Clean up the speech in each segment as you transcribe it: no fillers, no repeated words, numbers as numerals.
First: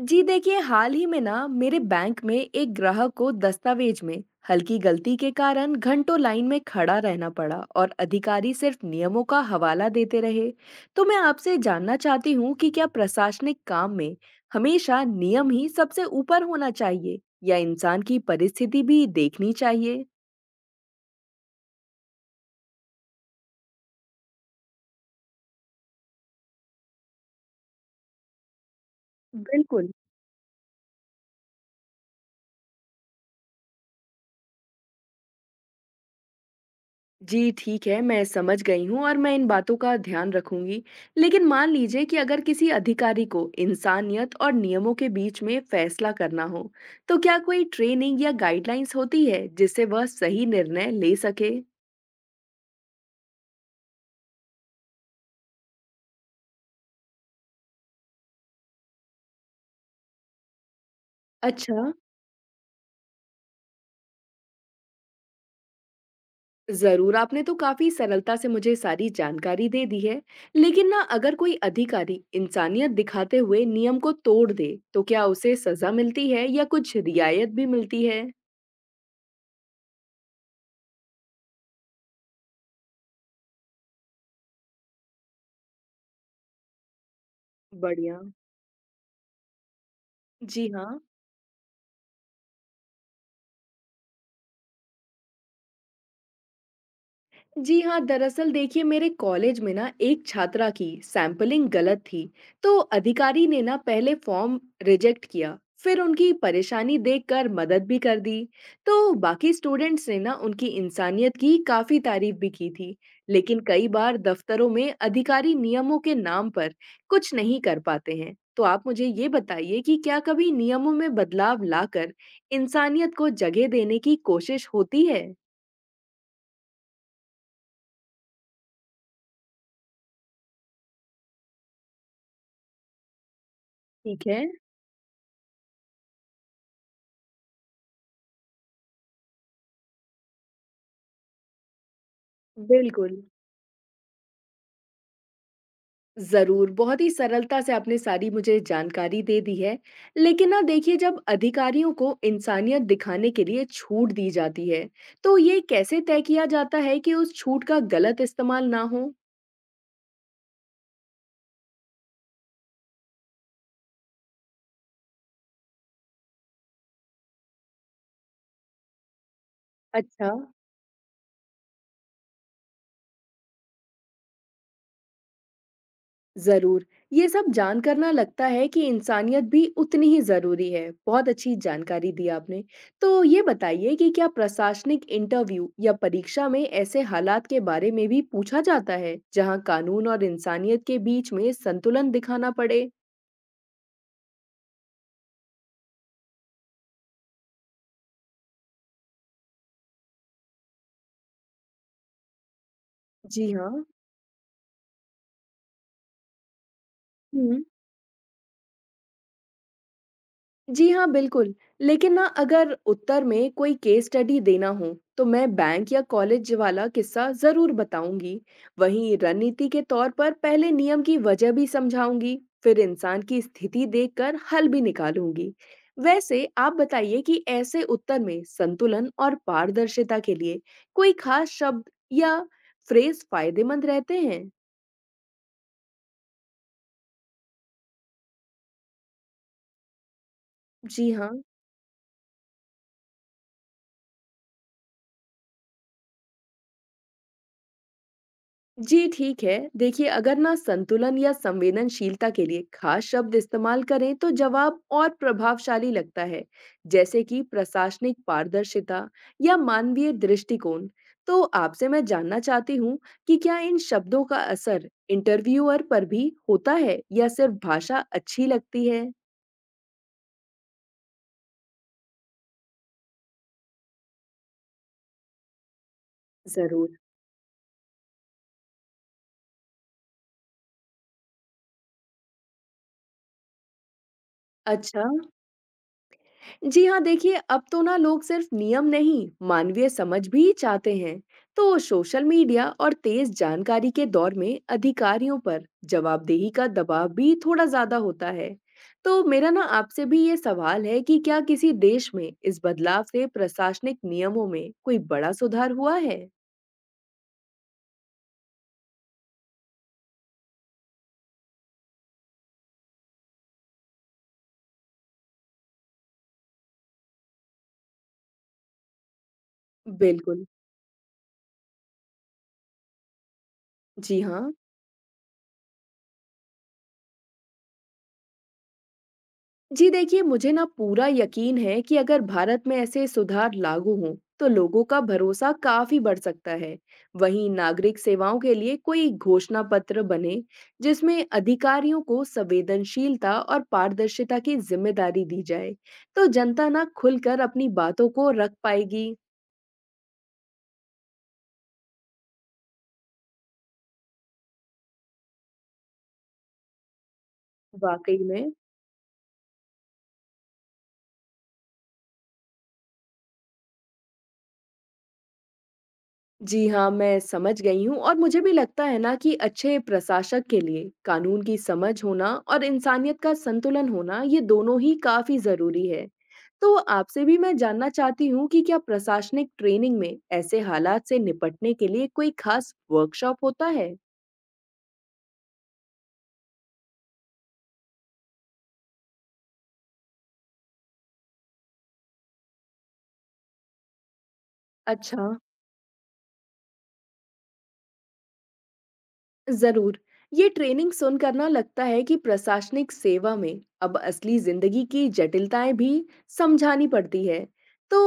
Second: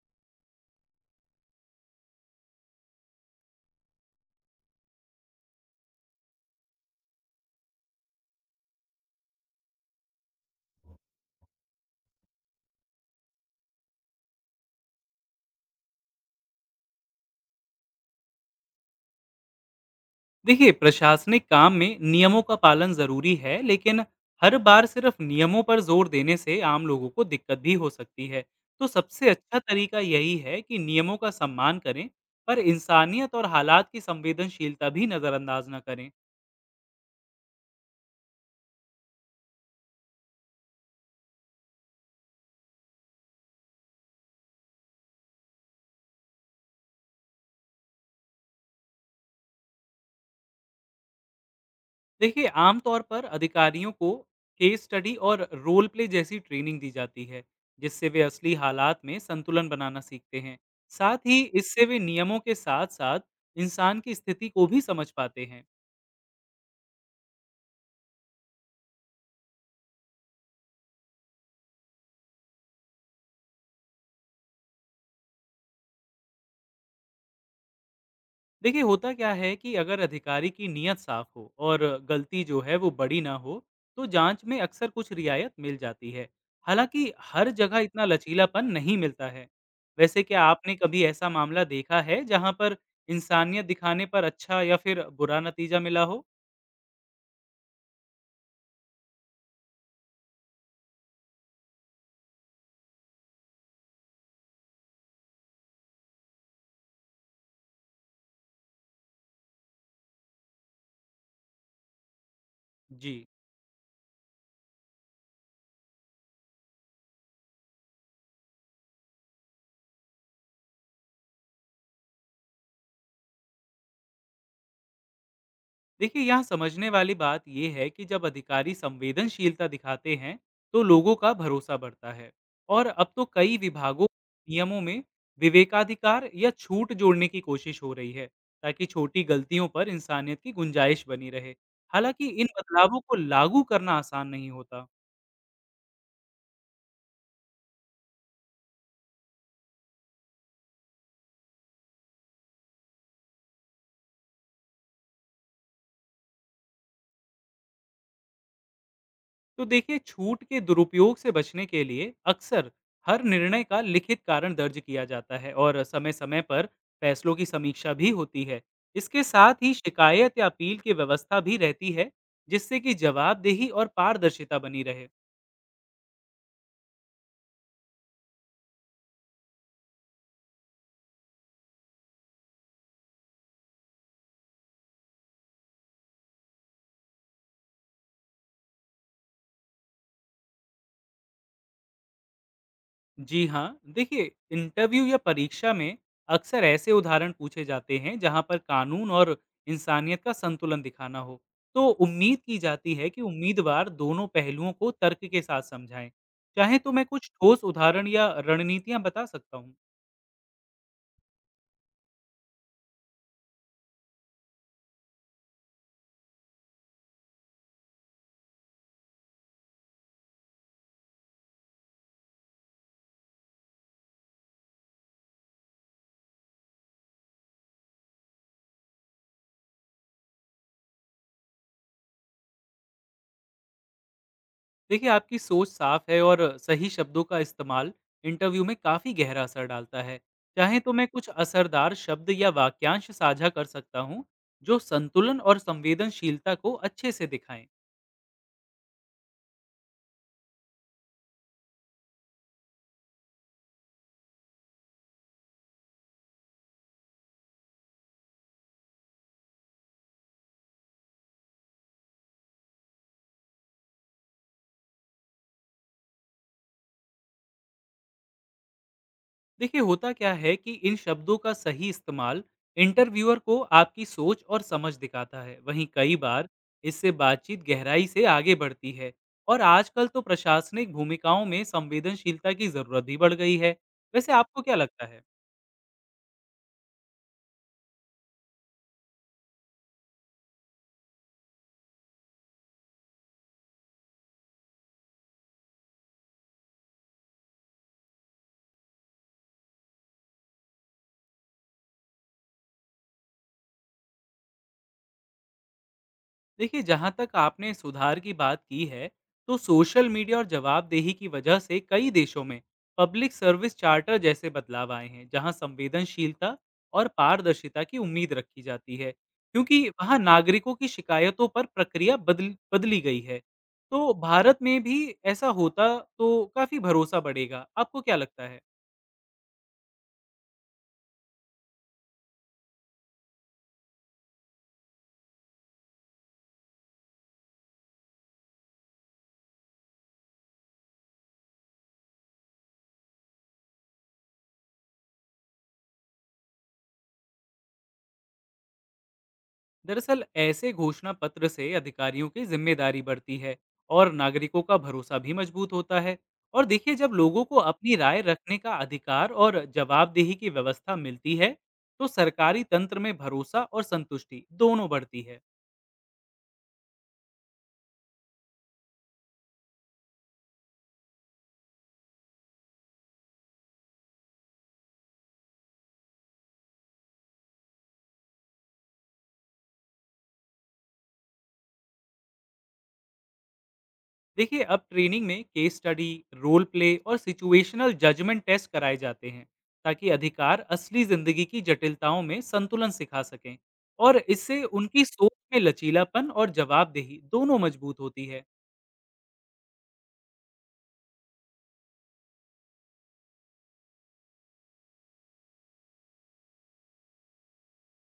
जी देखिए हाल ही में ना मेरे बैंक में एक ग्राहक को दस्तावेज में हल्की गलती के कारण घंटों लाइन में खड़ा रहना पड़ा और अधिकारी सिर्फ नियमों का हवाला देते रहे। तो मैं आपसे जानना चाहती हूँ कि क्या प्रशासनिक काम में हमेशा नियम ही सबसे ऊपर होना चाहिए या इंसान की परिस्थिति भी देखनी चाहिए। देखिए प्रशासनिक काम में नियमों का पालन जरूरी है, लेकिन हर बार सिर्फ नियमों पर जोर देने से आम लोगों को दिक्कत भी हो सकती है। तो सबसे अच्छा बिल्कुल। तरीका यही है कि नियमों का सम्मान करें, पर इंसानियत और हालात की संवेदनशीलता भी नज़रअंदाज न करें। जी ठीक है, मैं समझ गई हूँ और मैं इन बातों का ध्यान रखूंगी। लेकिन मान लीजिए कि अगर किसी अधिकारी को इंसानियत और नियमों के बीच में फैसला करना हो, तो क्या कोई ट्रेनिंग या गाइडलाइंस होती है जिससे वह सही निर्णय ले सके? देखिए आमतौर पर अधिकारियों को केस स्टडी और रोल प्ले जैसी ट्रेनिंग दी जाती है, जिससे वे असली हालात में संतुलन बनाना सीखते हैं। साथ ही इससे अच्छा, वे नियमों के साथ साथ इंसान की स्थिति को भी समझ पाते हैं। जरूर। आपने तो काफी सरलता से मुझे सारी जानकारी दे दी है। लेकिन ना अगर कोई अधिकारी इंसानियत दिखाते हुए नियम को तोड़ दे, तो क्या उसे सजा मिलती है या कुछ रियायत भी मिलती है? देखिए होता क्या है कि अगर अधिकारी की नीयत साफ हो और गलती जो है वो बड़ी ना हो, तो जांच में अक्सर कुछ रियायत मिल जाती है। हालांकि हर जगह इतना बढ़िया। लचीलापन नहीं मिलता है। वैसे क्या जी आपने हाँ। कभी ऐसा मामला देखा है जहां पर इंसानियत दिखाने पर अच्छा या फिर बुरा नतीजा मिला हो? जी हाँ, दरअसल देखिए मेरे कॉलेज में ना एक छात्रा की सैंपलिंग गलत थी। तो अधिकारी ने ना पहले फॉर्म रिजेक्ट किया, फिर उनकी परेशानी देखकर मदद भी कर दी। तो बाकी स्टूडेंट्स ने ना उनकी इंसानियत की काफी तारीफ भी की थी। जी, लेकिन कई बार दफ्तरों में अधिकारी नियमों के नाम पर कुछ नहीं कर पाते हैं। तो आप मुझे ये बताइए कि क्या कभी नियमों में बदलाव लाकर इंसानियत को जगह देने की कोशिश होती है? देखिए यहाँ समझने वाली बात यह है कि जब अधिकारी संवेदनशीलता दिखाते हैं तो लोगों का भरोसा बढ़ता है। और अब तो कई विभागों ठीक है। नियमों में विवेकाधिकार या छूट जोड़ने की कोशिश हो रही है, ताकि छोटी गलतियों पर इंसानियत की गुंजाइश बनी रहे। हालांकि इन बदलावों को बिल्कुल। लागू करना आसान नहीं होता। ज़रूर, बहुत ही सरलता से आपने सारी मुझे जानकारी दे दी है। लेकिन ना देखिए जब अधिकारियों को इंसानियत दिखाने के लिए छूट दी जाती है, तो ये कैसे तय किया जाता है कि उस छूट का गलत इस्तेमाल ना हो? तो देखिए छूट के दुरुपयोग से बचने के लिए अक्सर हर निर्णय का लिखित कारण दर्ज किया जाता है, और समय समय पर फैसलों की समीक्षा भी होती है। इसके साथ ही अच्छा। शिकायत या अपील की व्यवस्था भी रहती है, जिससे कि जवाबदेही और पारदर्शिता बनी रहे। जरूर। ये सब जानकर ना लगता है कि इंसानियत भी उतनी ही जरूरी है। बहुत अच्छी जानकारी दी आपने। तो ये बताइए कि क्या प्रशासनिक इंटरव्यू या परीक्षा में ऐसे हालात के बारे में भी पूछा जाता है जहां कानून और इंसानियत के बीच में संतुलन दिखाना पड़े? जी हाँ, देखिए इंटरव्यू या परीक्षा में अक्सर ऐसे उदाहरण पूछे जाते हैं जहाँ पर कानून और इंसानियत का संतुलन दिखाना हो। तो उम्मीद की जाती है कि जी हाँ। उम्मीदवार दोनों पहलुओं को तर्क के साथ समझाएं। चाहे तो मैं कुछ हम्म। ठोस उदाहरण या रणनीतियाँ बता सकता हूँ। जी हाँ, बिल्कुल। लेकिन ना अगर उत्तर में कोई केस स्टडी देना हो, तो मैं बैंक या कॉलेज वाला किस्सा ज़रूर बताऊँगी। वहीं रणनीति के तौर पर पहले नियम की वजह भी समझाऊँगी, फिर इंसान की स्थिति देखकर हल भी निकालूँगी। वैसे आप बताइए कि ऐसे उत्तर में संतुलन और पारदर्शिता के लिए कोई खास शब्द या फ्रेज़ फ़ायदेमंद रहते हैं? देखिए आपकी सोच साफ है, और सही शब्दों का इस्तेमाल इंटरव्यू में काफ़ी गहरा असर डालता है। चाहे तो मैं जी कुछ हाँ। असरदार शब्द या वाक्यांश साझा कर सकता हूँ, जो संतुलन और संवेदनशीलता को अच्छे से दिखाएं। जी ठीक है, देखिए अगर ना संतुलन या संवेदनशीलता के लिए खास शब्द इस्तेमाल करें तो जवाब और प्रभावशाली लगता है, जैसे कि प्रशासनिक पारदर्शिता या मानवीय दृष्टिकोण। तो आपसे मैं जानना चाहती हूँ कि क्या इन शब्दों का असर इंटरव्यूअर पर भी होता है या सिर्फ भाषा अच्छी लगती है? देखिए होता क्या है कि इन शब्दों का सही इस्तेमाल इंटरव्यूअर को आपकी सोच और समझ दिखाता है। वहीं कई बार जरूर। इससे बातचीत गहराई से आगे बढ़ती है, और आजकल तो प्रशासनिक भूमिकाओं में संवेदनशीलता की जरूरत भी बढ़ गई है। वैसे आपको क्या अच्छा। लगता है? जी हाँ, देखिए अब तो ना लोग सिर्फ नियम नहीं मानवीय समझ भी चाहते हैं। तो सोशल मीडिया और तेज जानकारी के दौर में अधिकारियों पर जवाबदेही का दबाव भी थोड़ा ज्यादा होता है। तो मेरा ना आपसे भी ये सवाल है कि क्या किसी देश में इस बदलाव से प्रशासनिक नियमों में कोई बड़ा सुधार हुआ है? देखिए जहाँ तक आपने सुधार की बात की है, तो सोशल मीडिया और जवाबदेही की वजह से कई देशों में पब्लिक सर्विस चार्टर जैसे बदलाव आए हैं, जहाँ संवेदनशीलता और पारदर्शिता की उम्मीद रखी जाती है, क्योंकि वहाँ बिल्कुल। नागरिकों की शिकायतों पर प्रक्रिया बदल बदली गई है। तो जी हाँ। भारत में भी ऐसा होता तो काफी भरोसा बढ़ेगा। आपको क्या लगता है? जी देखिए मुझे ना पूरा यकीन है कि अगर भारत में ऐसे सुधार लागू हों तो लोगों का भरोसा काफी बढ़ सकता है। वहीं नागरिक सेवाओं के लिए कोई घोषणा पत्र बने जिसमें अधिकारियों को संवेदनशीलता और पारदर्शिता की जिम्मेदारी दी जाए, तो जनता ना खुलकर अपनी बातों को रख पाएगी। दरअसल ऐसे घोषणा पत्र से अधिकारियों की जिम्मेदारी बढ़ती है, और नागरिकों का भरोसा भी मजबूत होता है। और देखिए जब लोगों को अपनी वाकई राय में। रखने का अधिकार और जवाबदेही की व्यवस्था मिलती है, तो सरकारी तंत्र में भरोसा और संतुष्टि दोनों बढ़ती है। जी हाँ, मैं समझ गई हूँ और मुझे भी लगता है ना कि अच्छे प्रशासक के लिए कानून की समझ होना और इंसानियत का संतुलन होना, ये दोनों ही काफी जरूरी है। तो आपसे भी मैं जानना चाहती हूँ कि क्या प्रशासनिक ट्रेनिंग में ऐसे हालात से निपटने के लिए कोई खास वर्कशॉप होता है? देखिए अब ट्रेनिंग में केस स्टडी, रोल प्ले और सिचुएशनल जजमेंट टेस्ट कराए जाते हैं, ताकि अधिकार असली जिंदगी की जटिलताओं में संतुलन सिखा सकें। और इससे उनकी अच्छा। सोच में लचीलापन और जवाबदेही दोनों मजबूत होती है। जरूर। ये ट्रेनिंग सुनकर ना लगता है कि प्रशासनिक सेवा में अब असली जिंदगी की जटिलताएं भी समझानी पड़ती है। तो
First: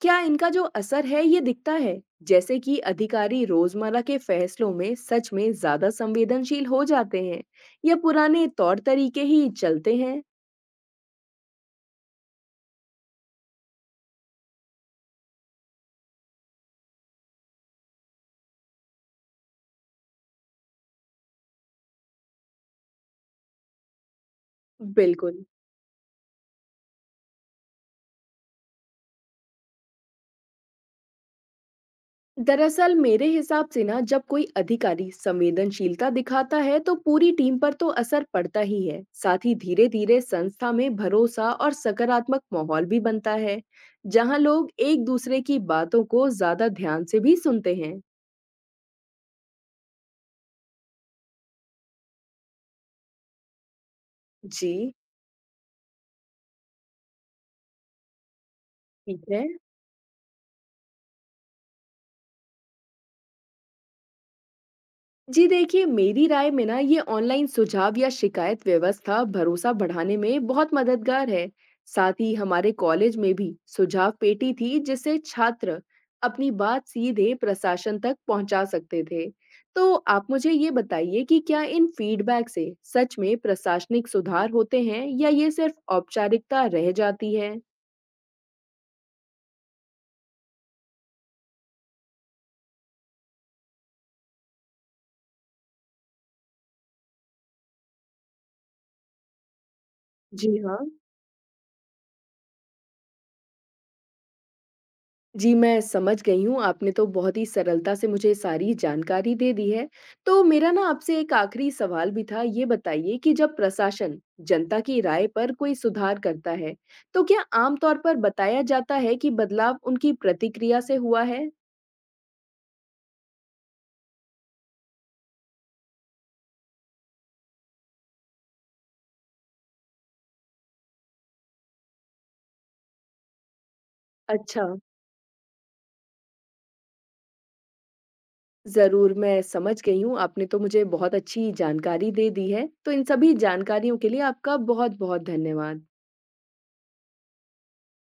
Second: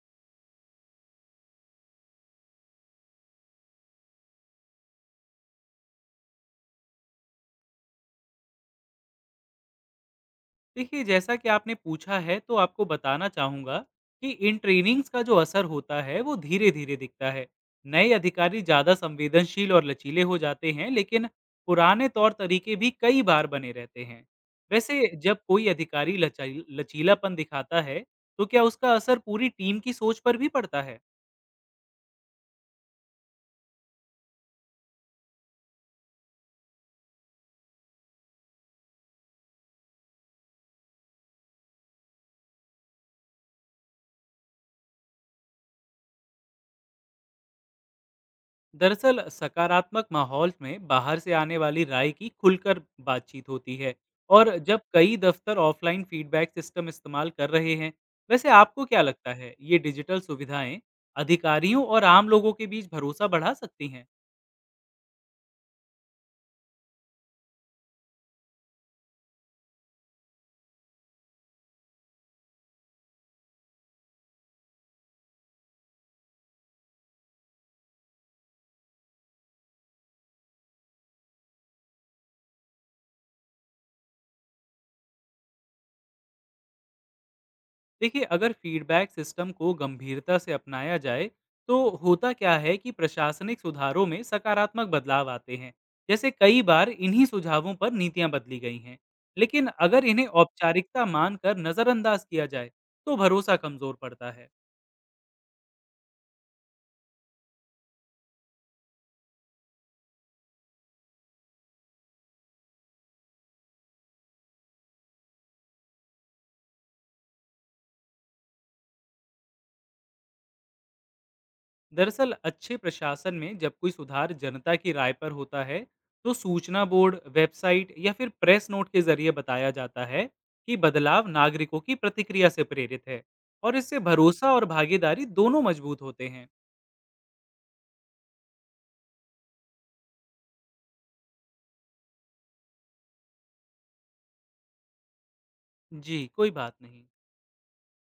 क्या इनका जो असर है ये दिखता है? जैसे कि अधिकारी रोजमर्रा के फैसलों में सच में ज्यादा संवेदनशील हो जाते हैं या पुराने तौर तरीके ही चलते हैं? देखिए जैसा कि आपने पूछा है, तो आपको बताना चाहूँगा कि इन ट्रेनिंग्स का जो असर होता है वो धीरे धीरे दिखता है। नए अधिकारी ज़्यादा संवेदनशील और लचीले हो जाते हैं, लेकिन पुराने तौर तरीके भी कई बार बने रहते हैं। वैसे जब बिल्कुल। कोई अधिकारी लचीलापन दिखाता है, तो क्या उसका असर पूरी टीम की सोच पर भी पड़ता है? दरअसल मेरे हिसाब से ना जब कोई अधिकारी संवेदनशीलता दिखाता है तो पूरी टीम पर तो असर पड़ता ही है, साथ ही धीरे धीरे संस्था में भरोसा और सकारात्मक माहौल भी बनता है जहां लोग एक दूसरे की बातों को ज्यादा ध्यान से भी सुनते हैं। दरअसल सकारात्मक माहौल में बाहर से आने वाली राय की खुलकर बातचीत होती है, और जब जी। कई दफ्तर ऑफलाइन फीडबैक सिस्टम इस्तेमाल कर रहे हैं। वैसे आपको क्या ठीक लगता है। है, ये डिजिटल सुविधाएं अधिकारियों और आम लोगों के बीच भरोसा बढ़ा सकती हैं? जी देखिए मेरी राय में ना ये ऑनलाइन सुझाव या शिकायत व्यवस्था भरोसा बढ़ाने में बहुत मददगार है। साथ ही हमारे कॉलेज में भी सुझाव पेटी थी जिससे छात्र अपनी बात सीधे प्रशासन तक पहुंचा सकते थे। तो आप मुझे ये बताइए कि क्या इन फीडबैक से सच में प्रशासनिक सुधार होते हैं या ये सिर्फ औपचारिकता रह जाती है? देखिए अगर फीडबैक सिस्टम को गंभीरता से अपनाया जाए, तो होता क्या है कि प्रशासनिक सुधारों में सकारात्मक बदलाव आते हैं। जैसे कई बार इन्हीं सुझावों पर नीतियां बदली गई हैं। लेकिन अगर इन्हें जी हाँ। औपचारिकता मानकर नज़रअंदाज किया जाए, तो भरोसा कमज़ोर पड़ता है। जी, मैं समझ गई हूँ, आपने तो बहुत ही सरलता से मुझे सारी जानकारी दे दी है। तो मेरा ना आपसे एक आखिरी सवाल भी था, ये बताइए कि जब प्रशासन जनता की राय पर कोई सुधार करता है, तो क्या आम तौर पर बताया जाता है कि बदलाव उनकी प्रतिक्रिया से हुआ है? दरअसल अच्छे प्रशासन में जब कोई सुधार जनता की राय पर होता है, तो सूचना बोर्ड, वेबसाइट या फिर प्रेस नोट के जरिए बताया जाता है कि बदलाव नागरिकों की प्रतिक्रिया से प्रेरित है। और इससे भरोसा अच्छा, और भागीदारी दोनों मजबूत होते हैं। ज़रूर, मैं समझ गई हूँ, आपने तो मुझे बहुत अच्छी जानकारी दे दी है। तो इन सभी जानकारियों के लिए आपका बहुत-बहुत धन्यवाद। जी, कोई बात नहीं।